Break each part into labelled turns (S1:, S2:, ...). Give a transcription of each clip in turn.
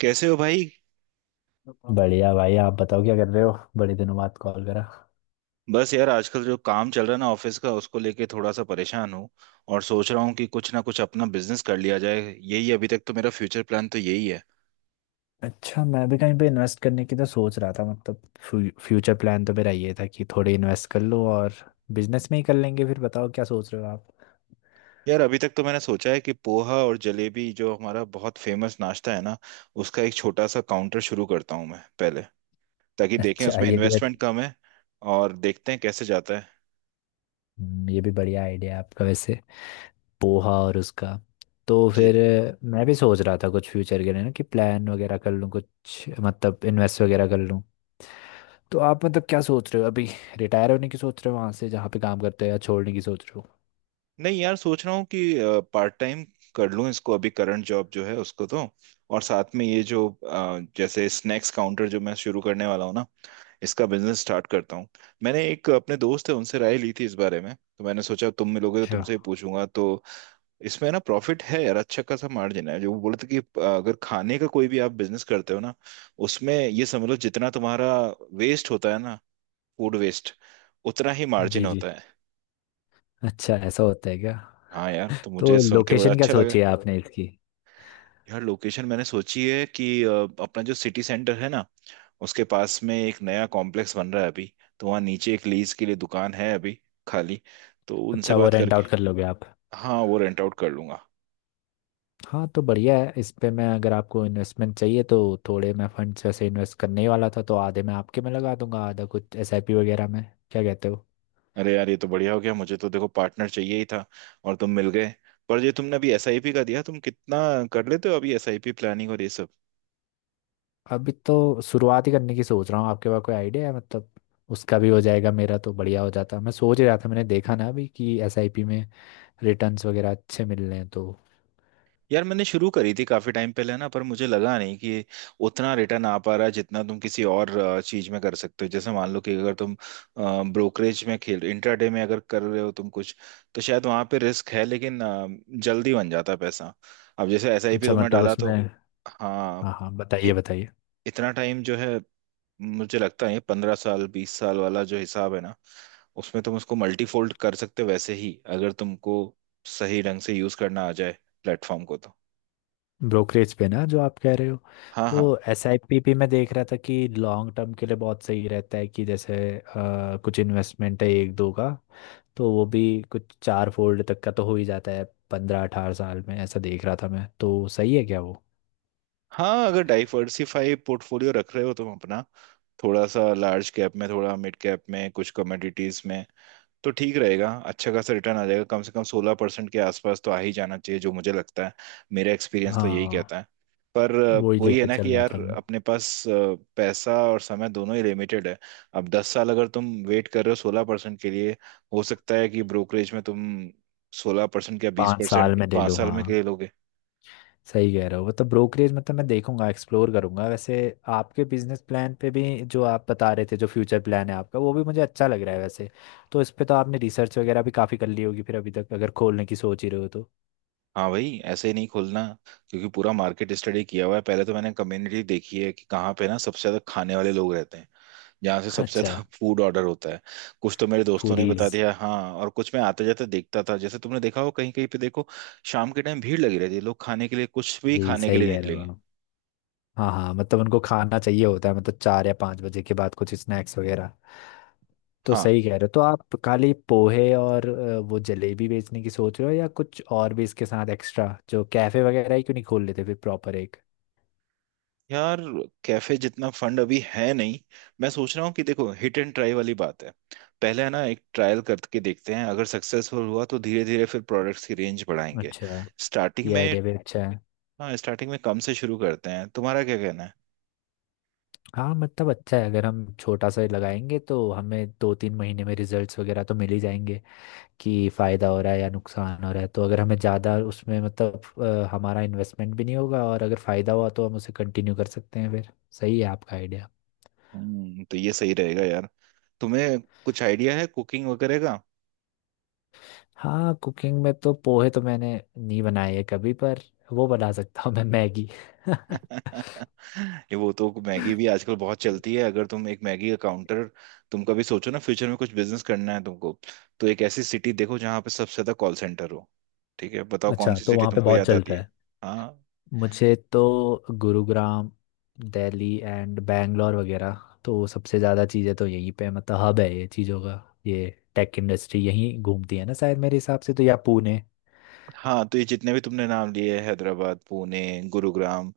S1: कैसे हो भाई।
S2: बढ़िया भाई। आप बताओ क्या कर रहे हो, बड़े दिनों बाद कॉल करा।
S1: बस यार आजकल जो काम चल रहा है ना ऑफिस का उसको लेके थोड़ा सा परेशान हूँ। और सोच रहा हूँ कि कुछ ना कुछ अपना बिजनेस कर लिया जाए, यही अभी तक तो मेरा फ्यूचर प्लान तो यही है।
S2: अच्छा, मैं भी कहीं पे इन्वेस्ट करने की तो सोच रहा था। मतलब फ्यूचर प्लान तो मेरा ये था कि थोड़े इन्वेस्ट कर लो और बिजनेस में ही कर लेंगे। फिर बताओ क्या सोच रहे हो आप।
S1: यार अभी तक तो मैंने सोचा है कि पोहा और जलेबी जो हमारा बहुत फेमस नाश्ता है ना, उसका एक छोटा सा काउंटर शुरू करता हूँ मैं पहले, ताकि देखें
S2: अच्छा
S1: उसमें
S2: ये भी।
S1: इन्वेस्टमेंट कम है और देखते हैं कैसे जाता
S2: ये भी बढ़िया आइडिया है आपका वैसे। पोहा और उसका तो
S1: है।
S2: फिर मैं भी सोच रहा था कुछ फ्यूचर के लिए ना कि प्लान वगैरह कर लूँ कुछ। मतलब इन्वेस्ट वगैरह कर लूँ। तो आप मतलब क्या सोच रहे हो अभी। रिटायर होने की सोच रहे हो वहाँ से जहाँ पे काम करते हो, या छोड़ने की सोच रहे हो।
S1: नहीं यार सोच रहा हूँ कि पार्ट टाइम कर लूँ इसको अभी, करंट जॉब जो है उसको, तो और साथ में ये जो जैसे स्नैक्स काउंटर जो मैं शुरू करने वाला हूँ ना, इसका बिजनेस स्टार्ट करता हूँ। मैंने एक अपने दोस्त है उनसे राय ली थी इस बारे में, तो मैंने सोचा तुम मिलोगे तो
S2: अच्छा।
S1: तुमसे ही पूछूंगा। तो इसमें ना प्रॉफिट है यार, अच्छा खासा मार्जिन है। जो वो बोले थे कि अगर खाने का कोई भी आप बिजनेस करते हो ना, उसमें ये समझ लो जितना तुम्हारा वेस्ट होता है ना, फूड वेस्ट, उतना ही
S2: जी
S1: मार्जिन
S2: जी।
S1: होता है।
S2: अच्छा ऐसा होता है क्या।
S1: हाँ यार तो मुझे
S2: तो
S1: सुन के बड़ा
S2: लोकेशन क्या
S1: अच्छा लगा।
S2: सोची है आपने इसकी।
S1: यार लोकेशन मैंने सोची है कि अपना जो सिटी सेंटर है ना, उसके पास में एक नया कॉम्प्लेक्स बन रहा है अभी, तो वहाँ नीचे एक लीज के लिए दुकान है अभी खाली, तो उनसे
S2: अच्छा वो
S1: बात
S2: रेंट
S1: करके।
S2: आउट कर लोगे आप।
S1: हाँ वो रेंट आउट कर लूंगा।
S2: हाँ तो बढ़िया है। इस पे मैं अगर आपको इन्वेस्टमेंट चाहिए तो थोड़े मैं फंड्स वैसे इन्वेस्ट करने ही वाला था, तो आधे मैं आपके में लगा दूंगा, आधा कुछ एसआईपी वगैरह में। क्या कहते हो।
S1: अरे यार ये तो बढ़िया हो गया, मुझे तो देखो पार्टनर चाहिए ही था और तुम मिल गए। पर ये तुमने अभी एसआईपी का दिया, तुम कितना कर लेते हो अभी एसआईपी प्लानिंग और ये सब?
S2: अभी तो शुरुआत ही करने की सोच रहा हूँ। आपके पास कोई आइडिया है मतलब, उसका भी हो जाएगा। मेरा तो बढ़िया हो जाता, मैं सोच ही रहा था। मैंने देखा ना अभी कि एसआईपी में रिटर्न्स वगैरह अच्छे मिल रहे हैं तो।
S1: यार मैंने शुरू करी थी काफी टाइम पहले ना, पर मुझे लगा नहीं कि उतना रिटर्न आ पा रहा है जितना तुम किसी और चीज में कर सकते हो। जैसे मान लो कि अगर तुम ब्रोकरेज में खेल, इंट्राडे में अगर कर रहे हो तुम कुछ, तो शायद वहां पे रिस्क है लेकिन जल्दी बन जाता है पैसा। अब जैसे एसआईपी
S2: अच्छा
S1: तुमने
S2: मतलब
S1: डाला तो
S2: उसमें।
S1: हाँ,
S2: हाँ हाँ,
S1: इ,
S2: बताइए बताइए।
S1: इतना टाइम जो है मुझे लगता है 15 साल 20 साल वाला जो हिसाब है ना, उसमें तुम उसको मल्टीफोल्ड कर सकते हो। वैसे ही अगर तुमको सही ढंग से यूज करना आ जाए प्लेटफॉर्म को तो।
S2: ब्रोकरेज पे ना जो आप कह रहे हो,
S1: हाँ
S2: तो
S1: हाँ।
S2: एस आई पी पी मैं देख रहा था कि लॉन्ग टर्म के लिए बहुत सही रहता है। कि जैसे कुछ इन्वेस्टमेंट है एक दो का, तो वो भी कुछ चार फोल्ड तक का तो हो ही जाता है पंद्रह अठारह साल में। ऐसा देख रहा था मैं, तो सही है क्या वो।
S1: हाँ अगर डाइवर्सिफाई पोर्टफोलियो रख रहे हो तुम अपना, थोड़ा सा लार्ज कैप में, थोड़ा मिड कैप में, कुछ कमोडिटीज में, तो ठीक रहेगा, अच्छा खासा रिटर्न आ जाएगा, कम से कम 16% के आसपास तो आ ही जाना चाहिए जो मुझे लगता है। मेरा एक्सपीरियंस तो यही
S2: हाँ,
S1: कहता है। पर
S2: वो ही
S1: वही है
S2: लेके
S1: ना
S2: चल
S1: कि
S2: रहा
S1: यार
S2: था मैं।
S1: अपने पास पैसा और समय दोनों ही लिमिटेड है। अब 10 साल अगर तुम वेट कर रहे हो 16% के लिए, हो सकता है कि ब्रोकरेज में तुम 16% या बीस
S2: पाँच साल
S1: परसेंट
S2: में ले
S1: पाँच
S2: लूँ,
S1: साल में के
S2: हाँ।
S1: लिए लोगे।
S2: सही कह रहे हो। मतलब ब्रोकरेज मतलब मैं देखूंगा, एक्सप्लोर करूंगा वैसे। आपके बिजनेस प्लान पे भी जो आप बता रहे थे, जो फ्यूचर प्लान है आपका, वो भी मुझे अच्छा लग रहा है वैसे। तो इस पे तो आपने रिसर्च वगैरह भी काफ़ी कर ली होगी फिर, अभी तक अगर खोलने की सोच ही रहे हो तो।
S1: हाँ भाई ऐसे ही नहीं खोलना, क्योंकि पूरा मार्केट स्टडी किया हुआ है। पहले तो मैंने कम्युनिटी देखी है कि कहाँ पे ना सबसे ज्यादा खाने वाले लोग रहते हैं, जहाँ से सबसे
S2: अच्छा।
S1: ज्यादा फूड ऑर्डर होता है। कुछ तो मेरे दोस्तों ने बता
S2: फूडीज।
S1: दिया, हाँ, और कुछ मैं आते जाते देखता था। जैसे तुमने देखा हो कहीं कहीं पे, देखो शाम के टाइम भीड़ लगी रहती है, लोग खाने के लिए कुछ भी
S2: जी
S1: खाने के
S2: सही
S1: लिए
S2: कह रहे हो
S1: निकलेंगे।
S2: आप। हाँ हाँ, मतलब उनको खाना चाहिए होता है। मतलब चार या पाँच बजे के बाद कुछ स्नैक्स वगैरह। तो
S1: हाँ,
S2: सही कह रहे हो। तो आप खाली पोहे और वो जलेबी बेचने की सोच रहे हो, या कुछ और भी इसके साथ एक्स्ट्रा। जो कैफे वगैरह ही क्यों नहीं खोल लेते फिर प्रॉपर एक।
S1: यार कैफे जितना फंड अभी है नहीं। मैं सोच रहा हूँ कि देखो हिट एंड ट्राई वाली बात है, पहले है ना एक ट्रायल करके देखते हैं, अगर सक्सेसफुल हुआ तो धीरे धीरे फिर प्रोडक्ट्स की रेंज बढ़ाएंगे।
S2: अच्छा।
S1: स्टार्टिंग
S2: ये
S1: में,
S2: आइडिया भी अच्छा है।
S1: हाँ स्टार्टिंग में कम से शुरू करते हैं, तुम्हारा क्या कहना है?
S2: हाँ मतलब अच्छा है। अगर हम छोटा सा लगाएंगे तो हमें दो तीन महीने में रिजल्ट्स वगैरह तो मिल ही जाएंगे कि फ़ायदा हो रहा है या नुकसान हो रहा है। तो अगर हमें ज़्यादा उसमें मतलब हमारा इन्वेस्टमेंट भी नहीं होगा, और अगर फ़ायदा हुआ तो हम उसे कंटिन्यू कर सकते हैं फिर। सही है आपका आइडिया।
S1: हम्म, तो ये सही रहेगा यार। तुम्हें कुछ आइडिया है कुकिंग वगैरह?
S2: हाँ, कुकिंग में तो पोहे तो मैंने नहीं बनाए है कभी, पर वो बना सकता हूँ मैं, मैगी।
S1: ये वो तो मैगी भी आजकल बहुत चलती है। अगर तुम एक मैगी का काउंटर, तुम कभी सोचो ना फ्यूचर में कुछ बिजनेस करना है तुमको, तो एक ऐसी सिटी देखो जहाँ पे सबसे ज्यादा कॉल सेंटर हो। ठीक है बताओ कौन
S2: अच्छा
S1: सी
S2: तो
S1: सिटी
S2: वहाँ पे
S1: तुमको
S2: बहुत
S1: याद आती
S2: चलता
S1: है?
S2: है।
S1: हाँ,
S2: मुझे तो गुरुग्राम, दिल्ली एंड बैंगलोर वगैरह। तो सबसे ज़्यादा चीज़ें तो यहीं पे मतलब हब है ये चीज़ों का। ये टेक इंडस्ट्री यहीं घूमती है ना शायद मेरे हिसाब से तो, या पुणे।
S1: हाँ तो ये जितने भी तुमने नाम लिए हैं, हैदराबाद, पुणे, गुरुग्राम,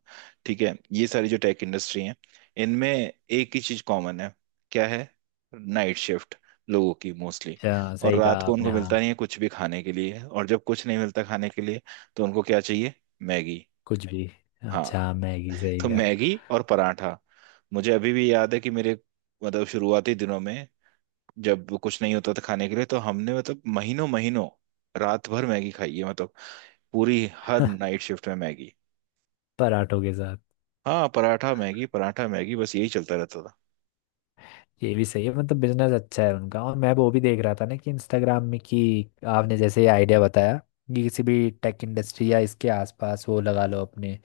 S1: ठीक है, ये सारी जो टेक इंडस्ट्री हैं, इनमें एक ही चीज कॉमन है। क्या है? नाइट शिफ्ट लोगों की मोस्टली। और
S2: सही
S1: रात
S2: कहा
S1: को
S2: आपने
S1: उनको
S2: हाँ।
S1: मिलता नहीं है कुछ भी खाने के लिए, और जब कुछ नहीं मिलता खाने के लिए तो उनको क्या चाहिए? मैगी।
S2: कुछ भी।
S1: हाँ,
S2: अच्छा मैगी सही
S1: तो
S2: कहा।
S1: मैगी और पराठा। मुझे अभी भी याद है कि मेरे, मतलब शुरुआती दिनों में जब कुछ नहीं होता था खाने के लिए, तो हमने मतलब महीनों महीनों रात भर मैगी खाई है, मतलब पूरी हर नाइट शिफ्ट में मैगी।
S2: पराठों के साथ।
S1: हाँ पराठा मैगी, पराठा मैगी, बस यही चलता रहता था।
S2: ये भी सही है। मतलब बिजनेस अच्छा है उनका। और मैं वो भी देख रहा था ना कि इंस्टाग्राम में कि आपने जैसे ये आइडिया बताया कि किसी भी टेक इंडस्ट्री या इसके आसपास वो लगा लो अपने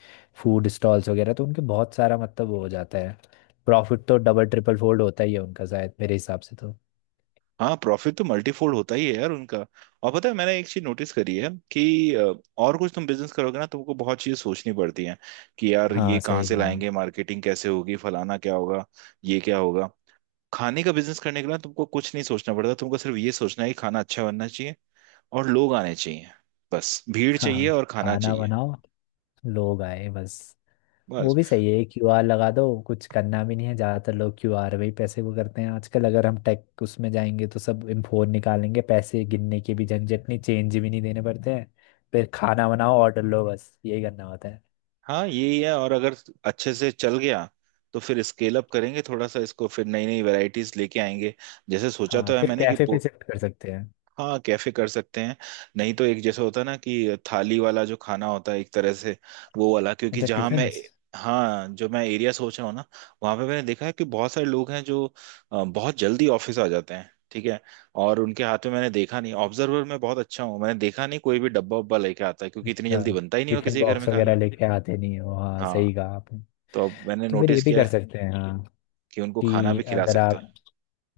S2: फूड स्टॉल्स वगैरह, तो उनके बहुत सारा मतलब वो हो जाता है। प्रॉफिट तो डबल ट्रिपल फोल्ड होता ही है उनका शायद मेरे हिसाब से तो।
S1: हाँ प्रॉफिट तो मल्टीफोल्ड होता ही है यार उनका। और पता है मैंने एक चीज नोटिस करी है कि और कुछ तुम बिजनेस करोगे ना तुमको बहुत चीजें सोचनी पड़ती हैं कि यार ये
S2: हाँ
S1: कहाँ
S2: सही
S1: से
S2: कहा।
S1: लाएंगे, मार्केटिंग कैसे होगी, फलाना क्या होगा, ये क्या होगा। खाने का बिजनेस करने के लिए ना तुमको कुछ नहीं सोचना पड़ता, तुमको सिर्फ ये सोचना है कि खाना अच्छा बनना चाहिए और लोग आने चाहिए, बस भीड़ चाहिए
S2: हाँ,
S1: और खाना
S2: खाना
S1: चाहिए।
S2: बनाओ, लोग आए, बस। वो
S1: बस।
S2: भी सही है। क्यूआर लगा दो, कुछ करना भी नहीं है। ज़्यादातर लोग क्यूआर में ही पैसे वो करते हैं आजकल। अगर हम टेक उसमें जाएंगे तो सब फोन निकालेंगे, पैसे गिनने की भी झंझट नहीं, चेंज भी नहीं देने पड़ते हैं। फिर खाना बनाओ, ऑर्डर लो, बस यही करना होता है।
S1: हाँ यही है। और अगर अच्छे से चल गया तो फिर स्केल अप करेंगे थोड़ा सा इसको, फिर नई नई वैरायटीज लेके आएंगे। जैसे सोचा
S2: हाँ
S1: तो है
S2: फिर
S1: मैंने कि
S2: कैफे पे
S1: पो-,
S2: शिफ्ट कर सकते हैं।
S1: हाँ कैफे कर सकते हैं। नहीं तो एक जैसे होता है ना कि थाली वाला जो खाना होता है एक तरह से, वो वाला, क्योंकि
S2: अच्छा वो तो है
S1: जहाँ
S2: टिफिन।
S1: मैं, हाँ जो मैं एरिया सोच रहा हूँ ना, वहाँ पे मैंने देखा है कि बहुत सारे लोग हैं जो बहुत जल्दी ऑफिस आ जाते हैं, ठीक है, और उनके हाथ में मैंने देखा नहीं, ऑब्जर्वर में बहुत अच्छा हूँ, मैंने देखा नहीं कोई भी डब्बा उब्बा लेके आता है, क्योंकि इतनी
S2: अच्छा
S1: जल्दी बनता ही नहीं हो
S2: टिफिन
S1: किसी के घर में
S2: बॉक्स वगैरह
S1: खाना।
S2: लेके आते नहीं हो, हाँ सही
S1: हाँ,
S2: कहा आपने।
S1: तो अब मैंने
S2: तो फिर ये
S1: नोटिस
S2: भी
S1: किया
S2: कर
S1: है
S2: सकते हैं हाँ।
S1: कि उनको खाना
S2: कि
S1: भी खिला
S2: अगर
S1: सकते हैं।
S2: आप,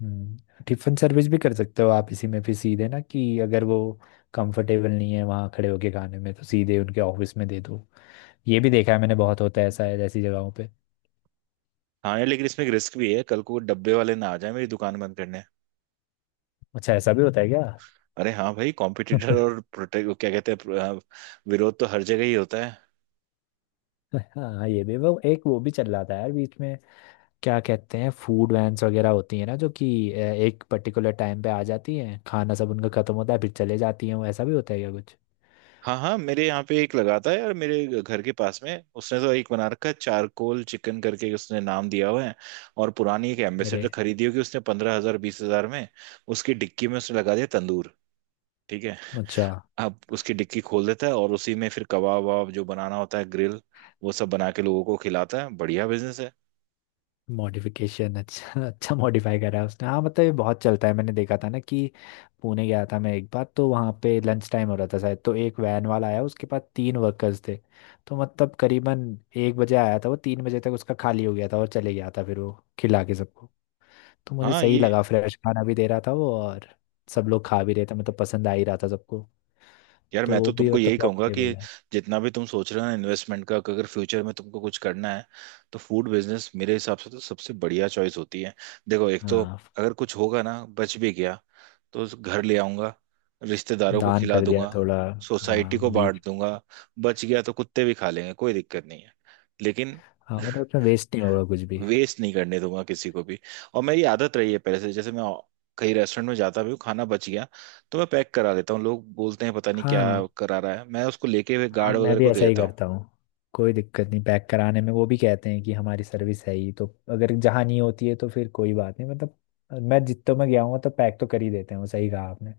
S2: हम्म, टिफिन सर्विस भी कर सकते हो आप इसी में फिर सीधे ना। कि अगर वो कंफर्टेबल नहीं है वहाँ खड़े होके खाने में, तो सीधे उनके ऑफिस में दे दो। ये भी देखा है मैंने, बहुत होता है ऐसा है ऐसी जगहों पे।
S1: हाँ यार, लेकिन इसमें एक रिस्क भी है, कल को डब्बे वाले ना आ जाए मेरी दुकान बंद करने।
S2: अच्छा ऐसा भी होता है क्या।
S1: अरे हाँ भाई, कॉम्पिटिटर और प्रोटेक्ट क्या कहते हैं, विरोध तो हर जगह ही होता है।
S2: हाँ ये भी वो एक वो भी चल रहा था यार बीच में। क्या कहते हैं, फूड वैन्स वगैरह होती है ना, जो कि एक पर्टिकुलर टाइम पे आ जाती हैं, खाना सब उनका खत्म होता है फिर चले जाती हैं वो। ऐसा भी होता है क्या कुछ।
S1: हाँ हाँ मेरे यहाँ पे एक लगा था यार मेरे घर के पास में। उसने तो एक बना रखा है चारकोल चिकन करके, उसने नाम दिया हुआ है। और पुरानी एक
S2: मेरे।
S1: एम्बेसडर खरीदी होगी उसने 15 हजार 20 हजार में। उसकी डिक्की में उसने लगा दिया तंदूर, ठीक है,
S2: अच्छा
S1: अब उसकी डिक्की खोल देता है और उसी में फिर कबाब वबाब जो बनाना होता है, ग्रिल, वो सब बना के लोगों को खिलाता है। बढ़िया बिजनेस है।
S2: मॉडिफिकेशन। अच्छा अच्छा, मॉडिफाई करा है उसने। हाँ मतलब ये बहुत चलता है। मैंने देखा था ना कि पुणे गया था मैं एक बार, तो वहाँ पे लंच टाइम हो रहा था शायद। तो एक वैन वाला आया, उसके पास तीन वर्कर्स थे। तो मतलब करीबन एक बजे आया था वो, तीन बजे तक उसका खाली हो गया था और चले गया था फिर वो, खिला के सबको। तो मुझे
S1: हाँ
S2: सही
S1: ये,
S2: लगा, फ्रेश खाना भी दे रहा था वो, और सब लोग खा भी रहे थे, मतलब पसंद आ ही रहा था सबको।
S1: यार
S2: तो
S1: मैं तो
S2: वो भी
S1: तुमको
S2: मतलब
S1: यही कहूंगा
S2: प्रॉफिटेबल
S1: कि
S2: है।
S1: जितना भी तुम सोच रहे हो ना इन्वेस्टमेंट का, कि अगर फ्यूचर में तुमको कुछ करना है तो फूड बिजनेस मेरे हिसाब से तो सबसे बढ़िया चॉइस होती है। देखो एक तो
S2: हाँ,
S1: अगर कुछ होगा ना, बच भी गया तो उस घर ले आऊंगा, रिश्तेदारों को
S2: दान
S1: खिला
S2: कर दिया
S1: दूंगा,
S2: थोड़ा।
S1: सोसाइटी
S2: हाँ
S1: को
S2: बीच।
S1: बांट दूंगा, बच गया तो कुत्ते भी खा लेंगे, कोई दिक्कत नहीं है। लेकिन
S2: हाँ मतलब उसमें वेस्ट नहीं होगा कुछ भी।
S1: वेस्ट नहीं करने दूंगा किसी को भी। और मेरी आदत रही है पहले से, जैसे मैं कहीं रेस्टोरेंट में जाता भी हूँ खाना बच गया तो मैं पैक करा देता हूँ। लोग बोलते हैं पता नहीं क्या
S2: हाँ।
S1: करा रहा है, मैं उसको लेके हुए
S2: हाँ
S1: गार्ड
S2: मैं
S1: वगैरह
S2: भी
S1: को दे
S2: ऐसा ही
S1: देता हूँ।
S2: करता हूँ। कोई दिक्कत नहीं पैक कराने में। वो भी कहते हैं कि हमारी सर्विस है ही तो। अगर जहाँ नहीं होती है तो फिर कोई बात नहीं मतलब। मैं जितों में गया हूँ तो पैक तो कर ही देते हैं वो, सही कहा आपने।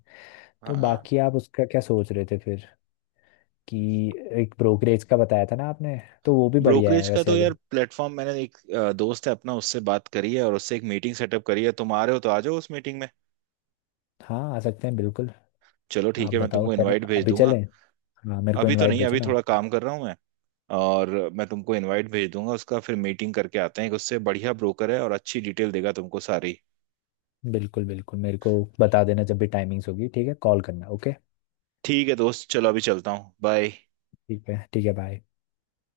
S2: तो
S1: हाँ
S2: बाकी आप उसका क्या सोच रहे थे फिर, कि एक ब्रोकरेज का बताया था ना आपने, तो वो भी बढ़िया है
S1: ब्रोकरेज का
S2: वैसे
S1: तो यार
S2: अगर।
S1: प्लेटफॉर्म, मैंने एक दोस्त है अपना उससे बात करी है और उससे एक मीटिंग सेटअप करी है। तुम आ रहे हो तो आ जाओ उस मीटिंग में।
S2: हाँ आ सकते हैं बिल्कुल।
S1: चलो ठीक
S2: आप
S1: है मैं
S2: बताओ,
S1: तुमको
S2: चले,
S1: इनवाइट भेज
S2: अभी
S1: दूंगा।
S2: चलें। हाँ मेरे को
S1: अभी तो
S2: इनवाइट
S1: नहीं,
S2: भेजो
S1: अभी
S2: ना
S1: थोड़ा
S2: आपको।
S1: काम कर रहा हूँ मैं, और मैं तुमको इनवाइट भेज दूंगा उसका, फिर मीटिंग करके आते हैं एक, उससे बढ़िया ब्रोकर है और अच्छी डिटेल देगा तुमको सारी।
S2: बिल्कुल बिल्कुल, मेरे को बता देना जब भी टाइमिंग्स होगी, ठीक है, कॉल करना, ओके।
S1: ठीक है दोस्त, चलो अभी चलता हूँ, बाय।
S2: ठीक है ठीक है, बाय।